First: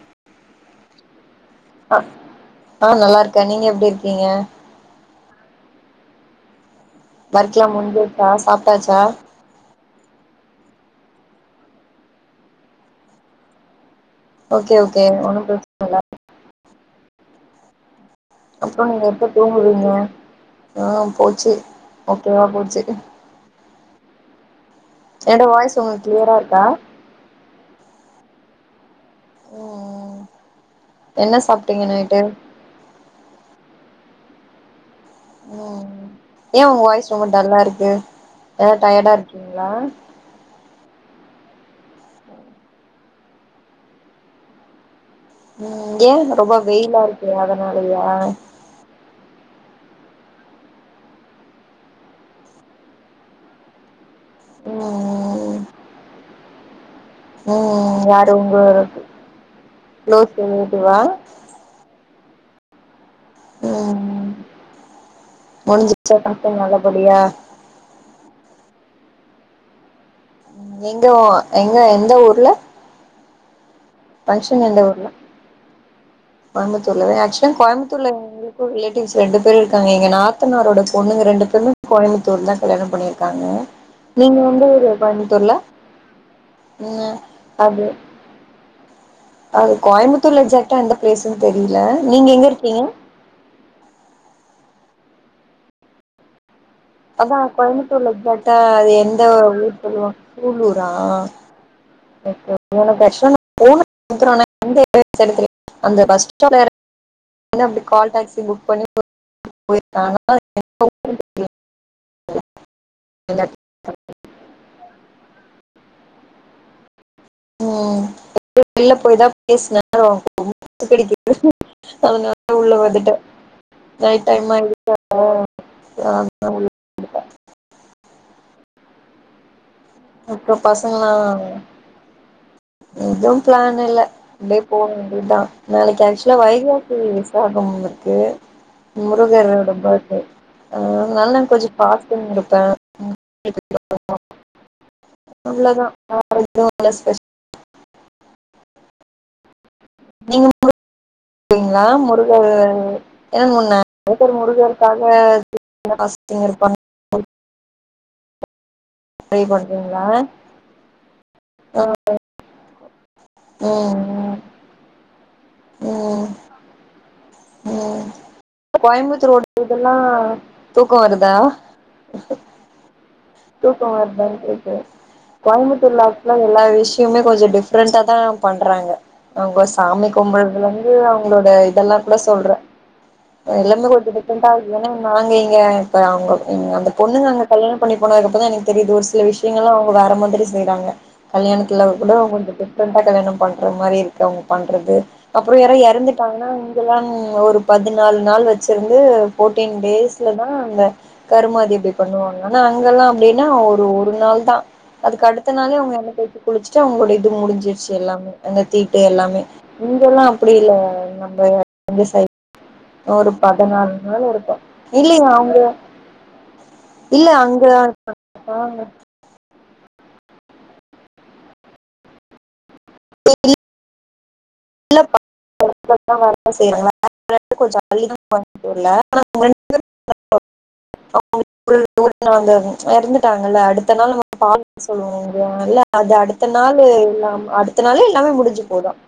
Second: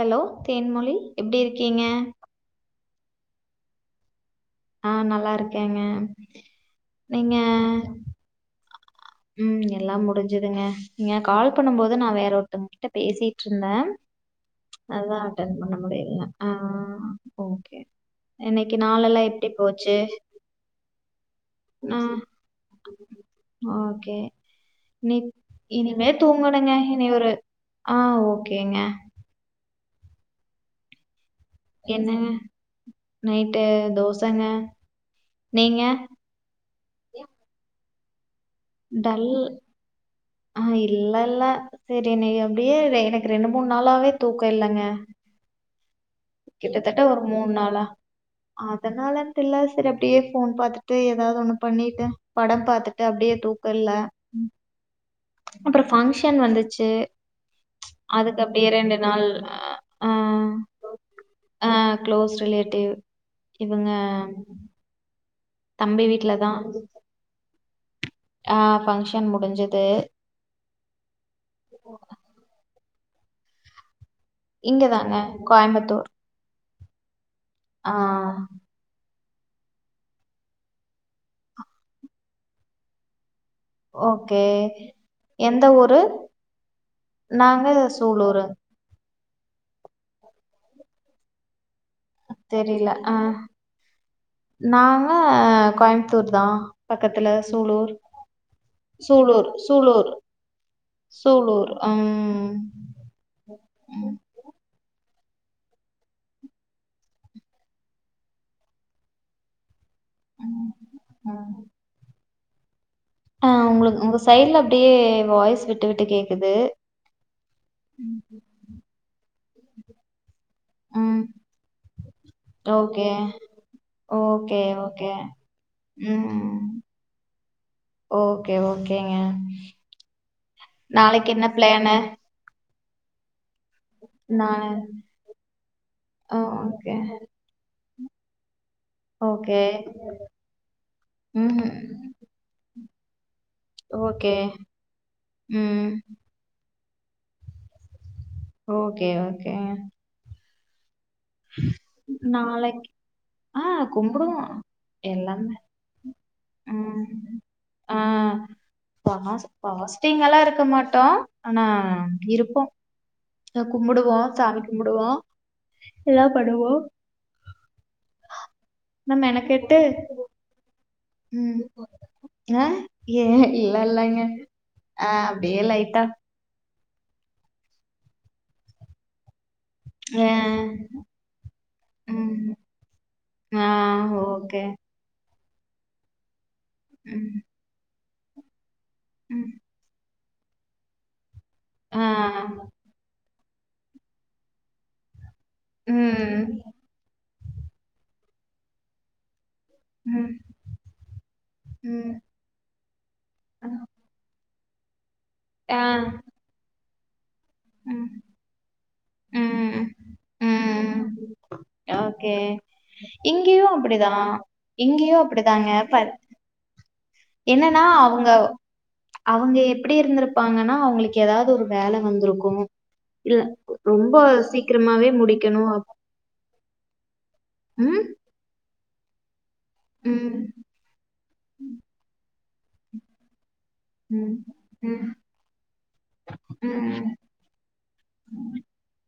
Hello Thenmozhi எப்டி இருக்கீங்க அ ஆ நல்லா இருக்கேன் நீங்க எப்டி இருக்கீங்க நான் நல்லா இருக்கேங்க நீங்க வர்க்லாம் முஞ்சச்சா சாப் ம் எல்லாம் முடிஞ்சுதுங்க நீங்க கால் பண்ணும்போது நான் வேற ஒருத்தவங்க கிட்ட பேசிட்டு இருந்தேன் ஓகே ஓகே அதான் ஒன்னு அட்டன் பண்ண பிரச்சன இல்ல முடியல ஆ ஓகே இன்னைக்கு அப்புறம் நீங்க நாளெல்லாம் எப்ப எப்படி தூங்குவிங்க போச்சு? ஆஹ் போச்சு ஆ ஓகேவா போச்சு [unintelligible] என்னோட வாய்ஸ் உங்களுக்கு இனிமே கிளியரா இருக்கா தூங்கணுங்க இனி ஒரு ஆ ஓகே ஓகேங்க ம் ம் என்னக நைட்டு தோசை [inaudible] நீங்க ஏன் உங்க வாய்ஸ் ரொம்ப டல்லா இருக்கு ஏதா டயர்டா டல் இருக்கீங்களா ஆ இல்ல இல்ல சரி நீ அப்படியே எனக்கு ரெண்டு மூணு நாளாவே தூக்கம் இல்லைங்க ம் இங்க ரொம்ப வெயிலாருக்கு அதனாலயா ல்ல சரி அப்டியே போன் பாத்துட்டு ஏதாவது ஒண்ணு பண்ணிட்டு படம் பாத்துட்டு அப்டியே தூக்கல்ல ம் ம் [unintelligible] பங்க்ஷன் வந்துச்சு ம் ம் யாரு அதுக்கு அப்டியே உங்ளோட ரெண்டு நாள் ஆ க்ளோஸ் ரிலேடிவ்வா ஆ க்ளோஸ் ரிலேட்டிவ் இவங்க தம்பி முடுஞ்சிச்சா வீட்ல தா பங்ஷன் நல்லபடியா ஆ பங்ஷன் முடுஞ்சுது எங்க ஒ எங்க எந்த ஊர்ல ஃபங்க்ஷன் இங்க தாங்க கோயம்பத்தூர் கோயம்பத்தூர்ல வெயாச் கோயம்புத்தூர்ல இருக்க ரிலேட்டிவ்ஸ் ரெண்டு பேரு இருக்காங்க எங்க நாத்தனாரோட பொண்ணுங்க ரெண்டு பேருமெ கோயம்பத்தூர் தா கல்யாண பண்ணிருக்காங்க ஓகே எந்த ஊரு ம் நாங்க அது சூலூரு அது கோயம்பத்தூர்ல எக்ஸாக்டா எந்த பிளேஸ்னு தெரி தெரில அ நா ஆ கோயம்புத்தூர் தா பக்கத்துல அதா சூலூர் கோயம்பத்தூர்ல எக்சாக்டா அது எந்த சூலூர் ஊ சொல்லுவா சூலூர் சூலூரா [inaudible] சூலூர் ம் நன்றிஅந்த பஸ் நேரத்துலகால் டாக்சி புக் பண்ணி [inaudible] [inaudible] ஆ உங்களுக் உங்க சைட்ல அப்டியே வாய்ஸ் விட் விட்டு விட்டு கேக்குது ம் பேஸ் நேரோ [inaudible] அதுனால உள்ள ஓகே வந்துட்ட நைட் ஓகே டைமாயிடுச்சா ஓகே அதா ம் உள்ள வந்துட்ட ஓகே ஓகேங்க அப்போ பசங்களா நாளைக்கு என்ன பிளானு ஏதோ பிளானில்ல அப்டியே நானு போ வேண்டிதா நாளைக்கு ஆக்சுலா ஆ ஓகே வைகாசி ஸ்வாகம் க்கு ஓகே முருகரோட பர்த்டே அதனால ம் கொஞ்சோ பாஸ்டிங் இருப்பே ஓகே ம் அவ்ளதான் பிளஸ் பிளஸ் ஓகே ஓகே நீங்க [inaudible] ங்கள முருக நாளைக்கு ஆ [unintelligible] ஒவ்வொரு கும்புடுவோ முருகருக்காக எல்லாமே ஃபாஸ்டிங் இருப்பாங்க ட்ரை ஃபாஸ் பண்றீங்களா ஃபாஸ்டிங் எல்லா இருக்க மாட்டோ ஆனா இருப்போ ம் கும்பிடுவோ ம் சாமி கும்பிடுவோ எல்லா ம் பண்ணுவோ ம் ஆனா கோயம்புத்தூர் [unintelligible] மெனக்கெட்டு இதெல்லா தொ ம் ஆஹ ஏ இல்ல தூக்கோ இல்லங்க வருதானு கேக்கற ஆ அப்டியே லைட்டா கோயம்பத்தூர்ல அப்படியெல்லால்ல எல்லா விஷயமே கொஞ்சோ டிஃப்ரெண்டா தா பண்றாங்க அவங்க சாமி ஆ கும்புறதிலிருந்து அவங்களோட இதெல்லா கூட சொல்ற ம் ஆ எல்லாமே கொஞ்சோ டிஃப்ரெண்டா ஓகே ஏனா நாங்க ஏ இப்ப அவுங்க அந்த ம் பொண்ணுங்க அங்க கல்யாணம் பண்ணி [inaudible] தெரியுது ஒரு சில ம் விஷயங்கெல்லா அவுங்க வேற மாதிரி செய்றாங்க கல்யணத்துல ஆ கூட உங்களுக்கு டிஃபரண்டா கல்யாணம் பண்ற மாரி இருக்கு அவங்க பண்றது அப்ற யாரு இறந்துட்டாங்கன்னா ம் இங்கெல்லா ஒரு பதினாலு நாள் வச்சிருந்து ஃபோடீன் டேஸ்ல ம் தா அந்த கருமாதி இது ம் பண்ணுவாங்க ஆனா அவுங்கெல்லா எப்டினா ஒரு ஒரு நாள் தா அதுக்கு அடுத்த ஆ நாளே அவங்க எண்ண தேச்சு குளிச்சு சோ உங்களுடைய து முடிஞ்சிருச்சு ம் எல்லாமே அந்த தீட்டு எல்லாமே ம் இங்க எல்லா அப்டி இல்ல ஃபைவ் ம் நம்பர் ஓகே இங்கயும் பதினாலு நாள் அப்படிதான் இருக்கு இங்கயும் இல்லையா அவங்க அப்படிதாங்க இல்ல அங்க என்னன்னா அவங்க அவங்க எப்படி இருந்திருப்பாங்கன்னா அவங்களுக்கு ஏதாவது ஒரு வேலை வந்திருக்கும் இல்ல ரொம்ப சீக்கிரமாவே முடிக்கணும் [unintelligible] இல்ல உம் [unintelligible] இறந்துட்டாங்க அடுத்த நாள் நம்ம ம், பால் ம், சொல்லுவோம்ல்ல அது அடுத்த நாள் ம். எல்ல அடுத்த நாள் எல்லாமே முடிஞ்சு போதும்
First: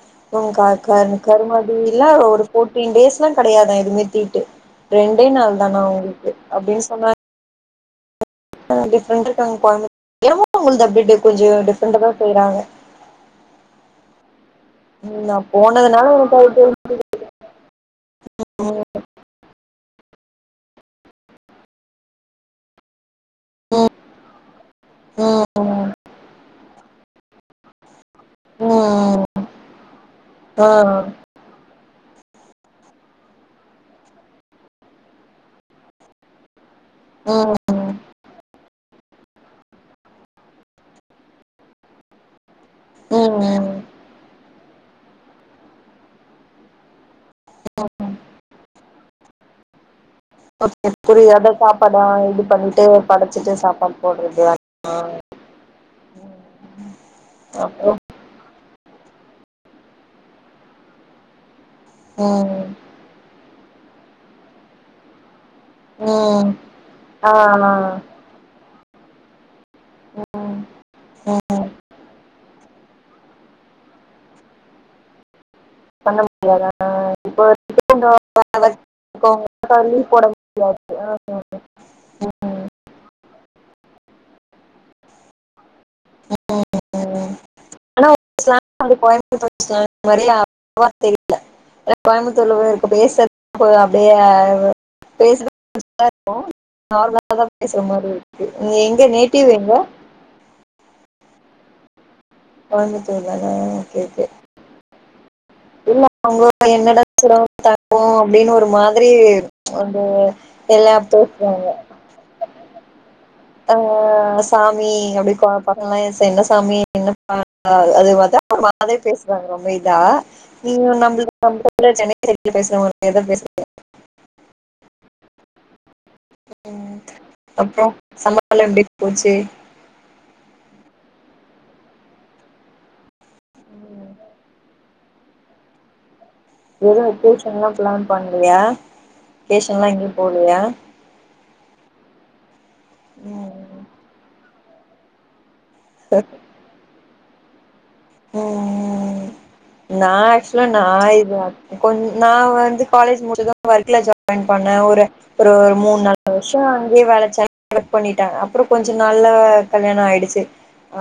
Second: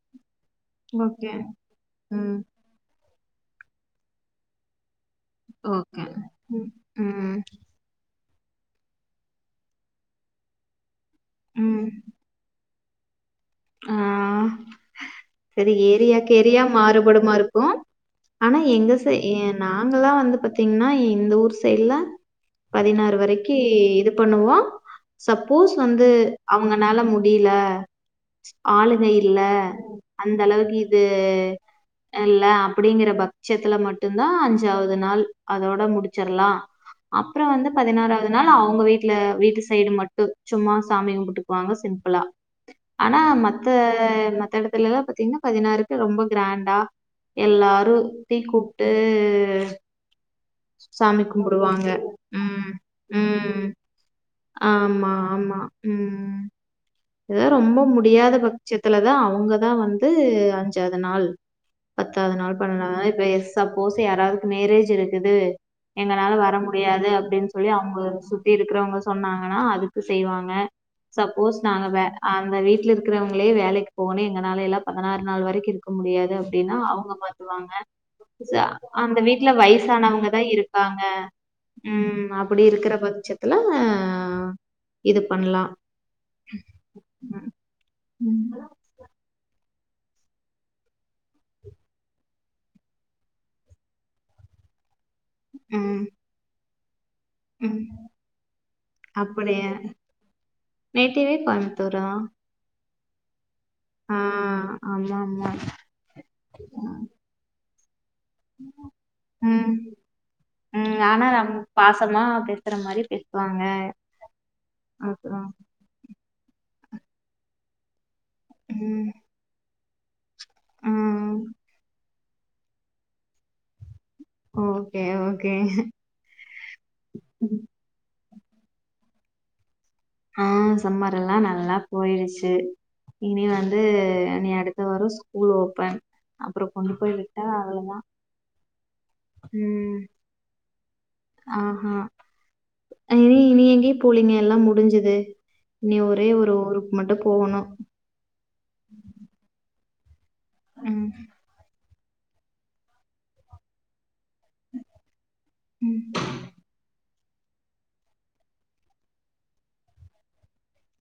க க ஓகே. கருமாதி இல்லான் ம். ஒரு போட்டின் பேசோன்னு கிடையாதான் எதுவுமே தீட்டு ரெண்டே நாள் தானா ஓகே. உங்களுக்கு ம். அப்படின்னு சொன்னா ம். டிஃப்ரெண்டா உங்க குழம்பு எனமோ உங்களுது [unintelligible] கொஞ்சம் ம். டிஃப்ரெண்ட் தான் செய்யறாங்க ஆ [unintelligible] சரி ஏரியாக்கு ஏரியா எனக்கு மாறுபடுமா இருக்கும் ஆனா எங்க ச ஏனா நாங்களா வந்து பாத்தீங்கன்னா இந்த ஊர் சைட்ல பதினாறு வரைக்கும் கீ ம் இது பண்ணுவோம் சப்போஸ் வந்து அவங்கனால முடில ம் ஆளுங்க ம் இல்ல அந்த ஆ அளவுக்கு இது ம் எல்லா அப்படிங்கிற பக்சத்துல மட்டும்தான் அஞ்சாவது நாள் அதோட முடிச்சிடலாம் அப்புறம் ம் வந்து பதினாறாவது அதனால அவங்க வீட்டுல வீட்டு சைடு மட்டும் சும்மா சாமி கும்பிட்டுக்குவாங்க சிம்பிளா ஆனா ம் மத்த ம் மத்த இடத்து இல்லாம் பாத்தீங்கன்னா பதினாருக்கு ரொம்ப கிராண்டா எல்லாரும் தீ கூப்ட்டு [inaudible] புரியாத சாப்பாடு இது ம். பண்ணிட்டு படைச்சிட்டு ம். சாப்பாடு போடுறது ஆமா ஆமா உம் எ ரொம்ப அப்றோ முடியாத [unintelligible] லதான் அவங்கத வந்து அஞ்சாத நாள் பத்தாது நாள் ம் பன்டவ்து நா இப்ப [unintelligible] சப்போஸ் யாராதுக்கு மேரஜ் இருக்குது எங்கனால ம் வர முடியாது ஆ அப்டின்னு சொல்லி ஆ அவுங்க சுத்திட் இருக்குறவங்க சொன்னாங்கனா அத் ம் ம் நாங்கவே அவங்க வீட்ல இருக்கிறவங்களே வேலைக்கு போனே எங்னால எல்லா பதினாறு நாள் வரைக்கு இருக்க பண்ண முடியாது முடியாதா அப்டின்னா அவங்க இப்போ பாத்துவாங்க வரைக்கு ச அந்த வீட்ல லீவ் போட வயசானவங்கதா முடியாது இருக்காங்க ஆ உம் அப்படி இருக்குற பட்ச்சத் லஹ இது பண்லா [inaudible] [inaudible] ஆன [unintelligible] [unintelligible] தெரில கோயமுதூர்ல [inaudible] போய் இருக்கு பேசுறதுக்கு அப்டியே பேச [inaudible] ம் இருப்போ நார்மலா தான் ம் பேசுற மாதிரி இருக்கு எங்க நேட்டிவ் அப்படியா எங்க [inaudible] துற [unintelligible] கோயமத்துர்ல [unintelligible] ஓகேகே வாம்மா [unintelligible] இல்ல அவுங்க என்னட [inaudible] ஓ அப்டின்னு ஒரு மாதிரி ம் வந்து எல்லா ம் ஆனா நம் தோத்துவாங்க பாசமா பேசுற மாரி பேசுவாங்க ஆஹ் சாமி அப்டி அப்புறம் [unintelligible] தண்ணி [inaudible] அது வ இத மா அதே ம். பேசுவாங்க ரொம்ப இ தா நிங் ஆ. நம்ள [inaudible] சென்னை செட்ல பேசுறவங்க எதவு பேச [inaudible] ஓகே ஓகே உம் அப்றோ சம்மர்லா எப்டி போச்சு ஆஹ் சம்மர் எல்லா நல்லா போயிடுச்சு இனி வந்து நீ அடுத்த வரு ஸ்கூல் ஓப்பன் அப்றோ கொண்டு எதுவு போய் விட்டா வெக்கேஷன்லா அவ்ளதா பிளான் பண்லையா வெக்கேஷன்லா உம் எங்கயு போலையா ஆஹ் ஹா இ நீ ம் எங்கேயு போலீ நி எல்லாமு முடிஞ்சது து நி ஒரே ஒரு ஊருக் மட்டு போனு ஆஹ் [inaudible] நா அக்சுல நா ம். இது அத்த கொஞ் நா வந்து காலேஜ் முடிச்ச [unintelligible] ஒர்க்ல ஜ [unintelligible] பண்ணன் ஒரு ஒரு ஒரு மூணு ம். நாலு வருஷோ அங்கேயே வளச் [inaudible] பண்ணிட்டாங்க அப்புறம் கொஞ்ச நாள்ல கல்யாணம் ஆயிடுச்சு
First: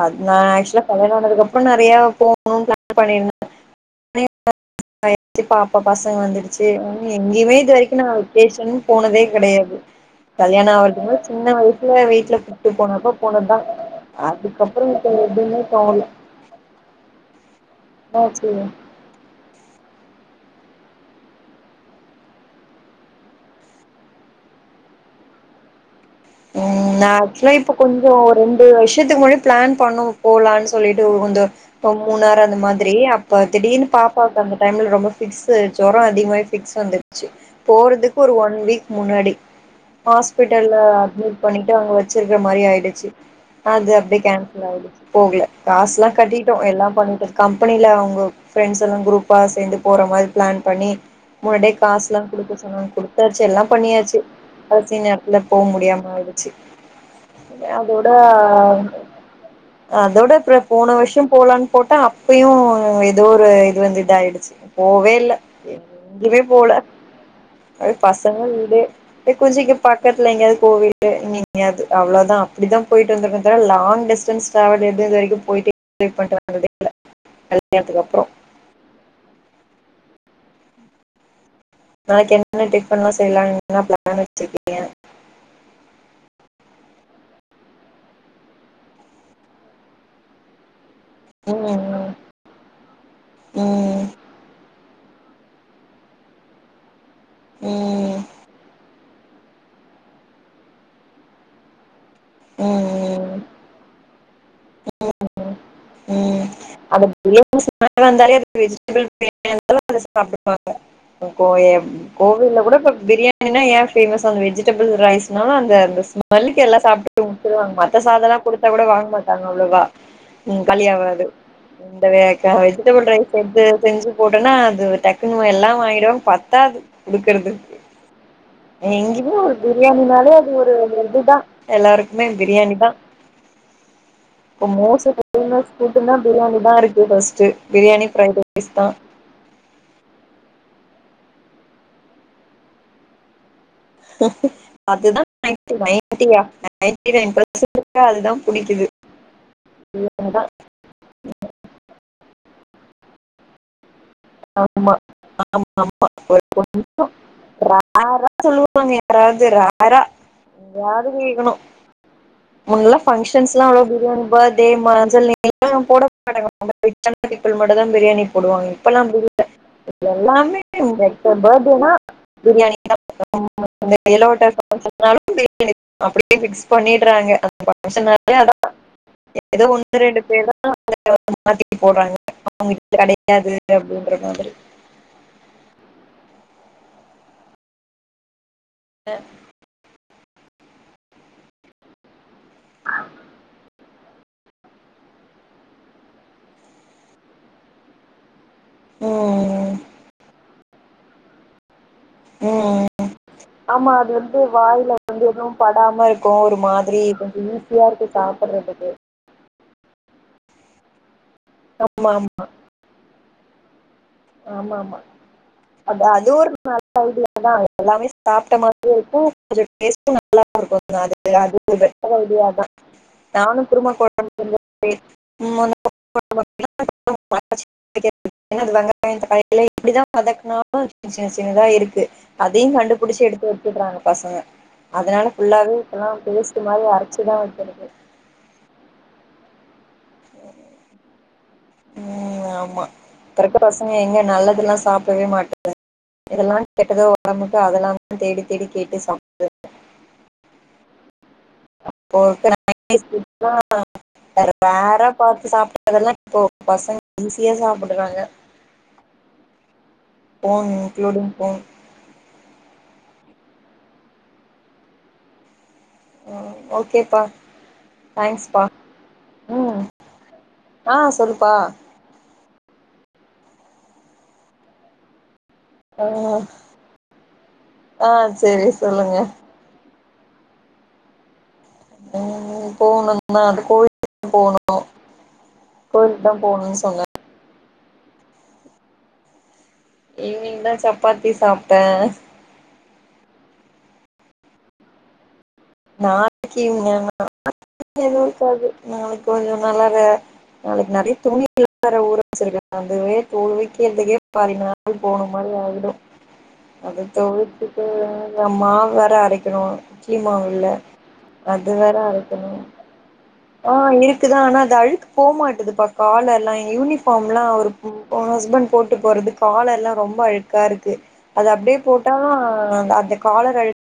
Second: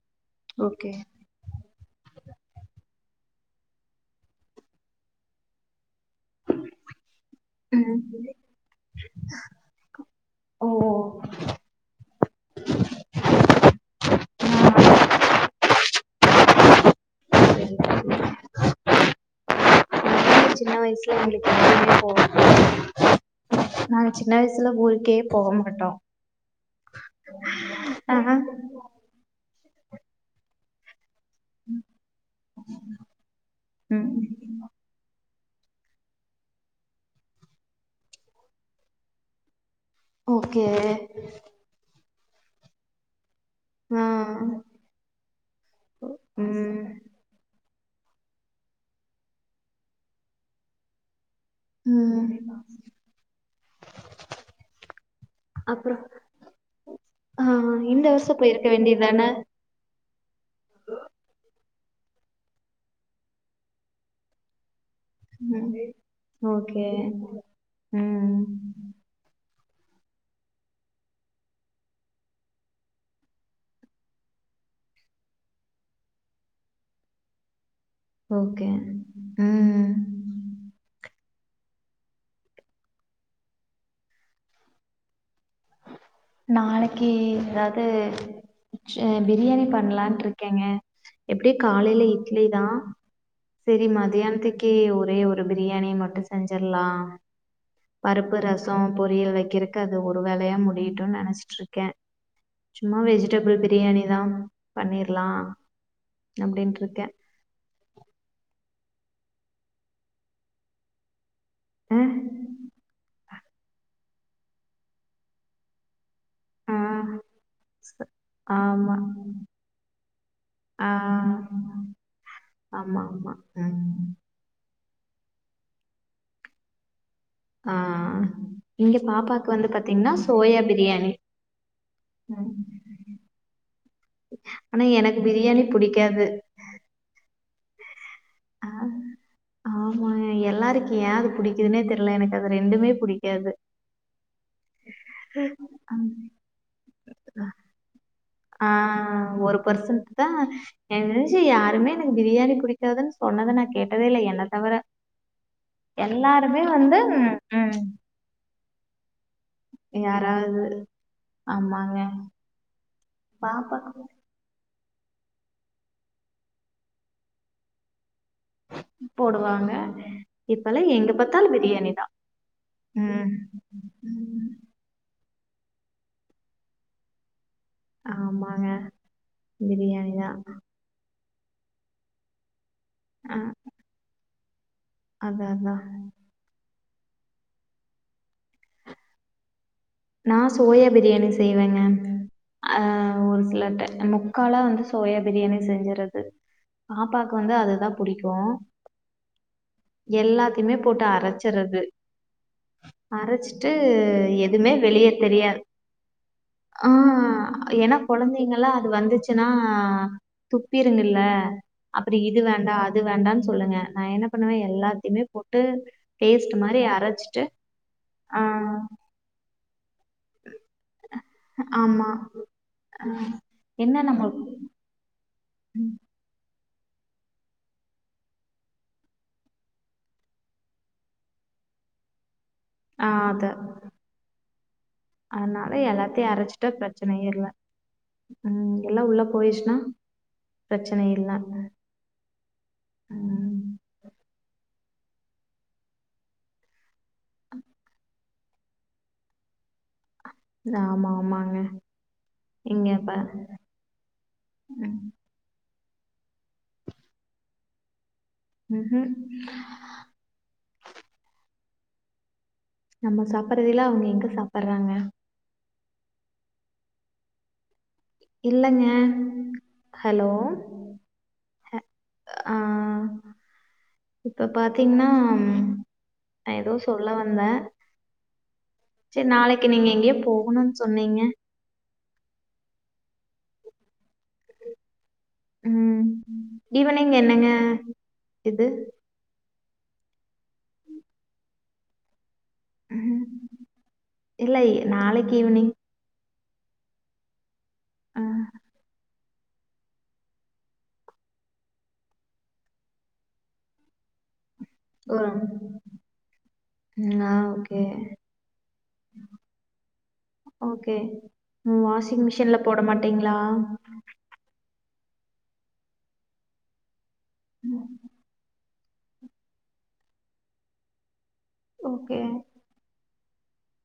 அது நா ஆக்சுவலா ஓகே. கல்யாணனது அப்ரோ நான் நேறைய போணும் பிளான் பண்ணி [inaudible] இப்ப பசங்க வந்துடுச்சு எங்கேயுமே இது ம். வரைக்கும் நா வெக்கேஷன் போனதே கிடையாது ஓ! கல்யாணம் ஆவரத்துக்கு முன்னாடி சின்ன வயசுல வீட்டுல கூட்டு போனப்போ போனதுதான் அதுக்கப்பறம் இப்ப [unintelligible] [inaudible] ஆ, சரி, சரி. என்னாச்சு சின்ன வயசுல எங்களுக்கு [unintelligible] போ நாங்க சின்ன வயசுல ஊருக்கே போக மாட்டோம் ஓ நா ஆக்சுவலா இப்ப கொஞ்சம் ஆஹ. ஒரு ரெண்டு வருஷத்துக்கு முன்னாடி பிளான் பண்ணோ போலான் டு உந்த இப்ப மூணாறு அந்த மாதிரி அப்ப திடீர்னு ம். பாப்பாவுக்கு அந்த டைம்ல ரொம்ப பிக்ஸ் வந்ச்சு ஜோரம் அதிகம ஃபிக்ஸு வந்துருச்சு போறதுக்கு ஒரு ஒன் வீக் முன்னாடி ஓகே. ஹாஸ்பிட்டல்ல பண்ணிட்டு [unintelligible] வச்சிருக்கிற மாரி ஆயிடுச்சு அது அப்படியே ஆ. கேன்சல் ஆயிடுச்சு போகல காசு எல்லாம் கட்டிட்டோ ம் எல்லாம் பண்ணிட்டோ கம் கம்பெனியில் அவங்க ஃப்ரெண்ட்ஸ் எல்லாம் குரூப்பாக சேர்ந்து போற மாரி பிளான் பண்ணி முன்னாடியே காசு எல்லாம் ம் கொடுக்க சொன்னாங்கன்னு கொடுத்தாச்சு எல்லாம் பண்ணியாச்சு கடைசி நேரத்துல போ அப்புறோ முடியாம அடிச்சு ஆ இந்த அதோட வருஷோ போயிருக்க வேண்டியதான அதோட இப்புற போன வருஷம் போலான் போட்டா அப்பயும் ஏதோ ஒரு இது வந்து இத ஆயிடுச்சு போவேல்ல எங்கமே போல ஓகே அ பசங்க ம் வீடே குஞ்சிங்க பக்கத்துலலைங்கது கோவில் லு எங்கெங்கியாவது அவ்வளவுதா அப்படிதா போயிட்டு வந்திருக்க தவறா லா் டிஸ்டன்ஸ் ட்ராவல் எது இது வரைக்கும் போயிட்டு வந்ததே இல்ல கல்யாணத்துக்கு அப்புறம் ஓகே உம் உம் நாளைக்கு என்னென்ன டிஃபன்ல்லா செய்யலாம்ன்னு என்ன பிளான் வச்சிருக்கீங்க நாளைக்கு ஏதாவது ஹ பிரியாணி பல்லாண்ருக்காங்க இருக்கேங்க எப்படியு காலையில ம் இட்லி தா சோரி ம் மத்யானத்துக்கே ஒரு ஒரேயொரு பிரியாணி மட்டும் செஞ்சிடலாம் ம் ம் பருப்பு ரசம் பொரியல் வைக்கிறதுக்கு அது ஒரு வேலையா முடிய டு நினைச்சிட்டு இருக்கே சும்மா ம் வெஜிடபிள் பிரியாணி தா பண்ணிரலா அ [unintelligible] வந்தாலே அது வெஜ் அவங்களுக்கு வேணுமா அத சாப்டுப்பாக கோயம் ஆ கோவில கூட இப்ப பிரியாணி பிரியாணி ஏன் ஃபேமஸ் அந்த வெஜிடபிள் ரைஸ்னா அந்தந்த மல்லிக்கு எல்லாம் ஆ சாப்ட்டு உட்டுருவாங்க மத்த சாதமெல்லாம் கொடுத்தா கூட ஆமா. வாங்க மாட்டாங்க அவ்வளோவா உம் ஆ. கலியாவாது இந்த வேக்கா ஆமா, வெஜிடபிள் ரைஸ் ஆமா. செஞ் ம். செஞ்சு போட்டனா அது டக்குனு எல்லாம் வாங்கிடுவாங் பத்தாது குடுக்கறது ஆ. இங்க எங்கயுமே பாப்பாக்கு ஒரு வந்து பாத்தீங்கன்னா, பிரியாணினாலே அது சோயா ஒரு பிரியாணி. இதுதா எல்லாருக்குமே ம். பிரியாணி தா இப்ப ஆனா மோஸ்ட் எனக்கு பிரியாணி ஃபேமஸ் புட்னா புடிக்காது. பிரியாணி தா இருக்கு ஃபர்ஸ்ட் பிரியாணி ஃப்ரைட் ரைஸ் தா ஆஹ் ஆமா எல்லாருக் ஏ அது புடிக்குதுனே தெரியல எனக்கு அது ரெண்டுமே புடிக்காது அதுதா நைன்டி நைன்டியா நைன்ட்டி நைன் பெர்ஸன்ட் அதுதா புடிக்குது ஆஹ் ஒரு பர்சன்ட் தா இவங்கதா எனக்கு தெரிச்சு யாருமே எனக்கு பிரியாணி புடிக்காதுன்னு சொ சொன்னத நா கேட் ஆமா ஆமா ஆமா எல்லாருமே வந்து கொஞ்சம் ம். ரேரா சொல்வ சொல்வாங்க யாரது ரேரா யாராவது யாரும் கேட்கணும் ஆமாங்க. முன்னெல்லாம் ஃபங்ஷன்ஸ் எல்லாம் பாப்பாக்கு பிரியாணி பர்த் அதே மஞ்சள் [unintelligible] போட மாட்டாங்க [unintelligible] மட்டும்தா பிரியாணி போடு இப்பல்லாம் அப்டியில்ல போடுவாங்க. எல்லாமே இப்பல்லாம் எங்க பார்த்தாலும் பர்த்டேனா பிரியாணி தான். பிரியாணி தான் [inaudible] [inaudible] ம். [unintelligible] ம். [unintelligible] அப்படியே ஃபிக்ஸ் பண்ணிடுறாங்க ஃபங்ஷனாலே ஆமாங்க. அதான் ஏதோ ஒன்னு ரெண்டு பேர் தான் [unintelligible] மாத்தி போடறாங்க அவங்களுக்கு அ கிடைக்காது ஒரு மாதிரி அதான் அதான் அ நான் சோயா பிரியாணி செய்வேங்க அஹ் ஒரு சிலர்ட மொக் கால வந்து சோயா பிரியாணி செஞ்சறது பாப்பாவுக்கு வந்து அதுதான் பிடிக்கும் ம் எல்லாத் இதுமே போட்டு அரைச்சறது ம் அரைச்சிட்டு ஆமா அது வந்து எ வாயில வந்து ஒன்னும் படாம இருக்கும் ஒரு ஆ மாதிரி கொஞ்சம் ஈஸியா இருக்கு சாப்படறதுக்கு ஹ துப்பி இருங்கல ஆமா அப்றோ ஆமா இது வேண்டா அது வேண்டான் சொல்லுங்க நான் என்ன பண்ணுவேன் ஆமா ஆமா எல்லாத்தையுமே போட்டு அ அதுவு ஒரு பேஸ்ட் மாரி நல்ல அரைச்சுட்டு ஐடியாதா எல்லாமே சாப்பிட்ட ஆ. மாதிரியே இருக்கு சரி டேஸ்ட்ம் நல்லா இருக்கும் அது அது ஆமா பெட்டர் ஐடியா தா நானும் குருமா என்ன நம்ம ம், [unintelligible] [inaudible] [unintelligible] [inaudible] இப்படிதா வதக்குனாலு சின் சின்னதா இருக்கு அதயு கண்டுபுடிச்சு எடுத்து வெச்சிட்றாங்க பசங்க அதனால அதுனால ஃபுல்லாவே இப்பல்லா எல்லாத்தயு பேஸ்ட் அரச்சுட்டா மாரி அரச்சுதா பிரச்சனேயில்ல வைக்கிறது உம் எல்லா உள்ள போயிர்ச்சுனா பிரச்சனை இல்ல உம் ஆமா இப்ப இருக்க பசங்க எங்க நல்லதெல்லா சாப்டவே மாட்ட [inaudible] எதெல்லா கெட்டதோ ஒடம்புக்கு அதெல்லா தேடி தேடி கேட்டு சம்ப ஆமா ஆமாங் [inaudible] ம், அதெல்லா இப்போ பசங்க ஈஸியா சாப்பிடுறாங்க உம் உம் போன் இங்கிளுடிங் போன் நம்ம சாப்படுறதேல அவங்க எங்க சாப்படுறாங்க ஹம் ஓகேப்பா தேங்க்ஸ் பா இல்லைங்க உம் ஹலோ ஆஹ் சொல்லுப்பா ஆஹ் இப்ப பாத்தீங்னா ம் ஆ, நா ஏதோ சொல்ல வந்த ஆ சரி சொல்லுங்க சரி நாளைக்கு நீங்க எங்கயே போகனுன் சொன்னீங்க உம் போணும்னான் அ கோயில போணும் ம் கோயட்டு தா போணு சொன்ன ஈவினிங் என்னங்க இது இஈவனிங் தா சப்பாத்தி சாப்பிட்ட உம் இல்லை நாளை ஈவனிங் [inaudible] [unintelligible] கொஞ்சோ நல்லாவே நாளைக்கு நெறைய துணி வேற ஊற வெச்சு [inaudible] ள் போன மாரி ஒரு ஆயிடும் அத ம் ஆ ஓகே துவச்சிட்டு நா மாவு வேற அறைக்கணு கீ மாவு இல்ல ஓகே உ வாஷிங் மிஷின்ல போட மாட்டீங்களா ஆஹ் இருக்குதான் அது அழுக்கு போக மாட்டேதுபா கால எல்லாம் யூனிஃப் [unintelligible] அவரு ஓ ஹஸ்பண்ட் போட்டு போறது கால எல்லாம் ரொம்ப அழுக்கா இருக்கு அது அப்படியே போட்டா ஓகே. ஆஅ [unintelligible] கால [unintelligible]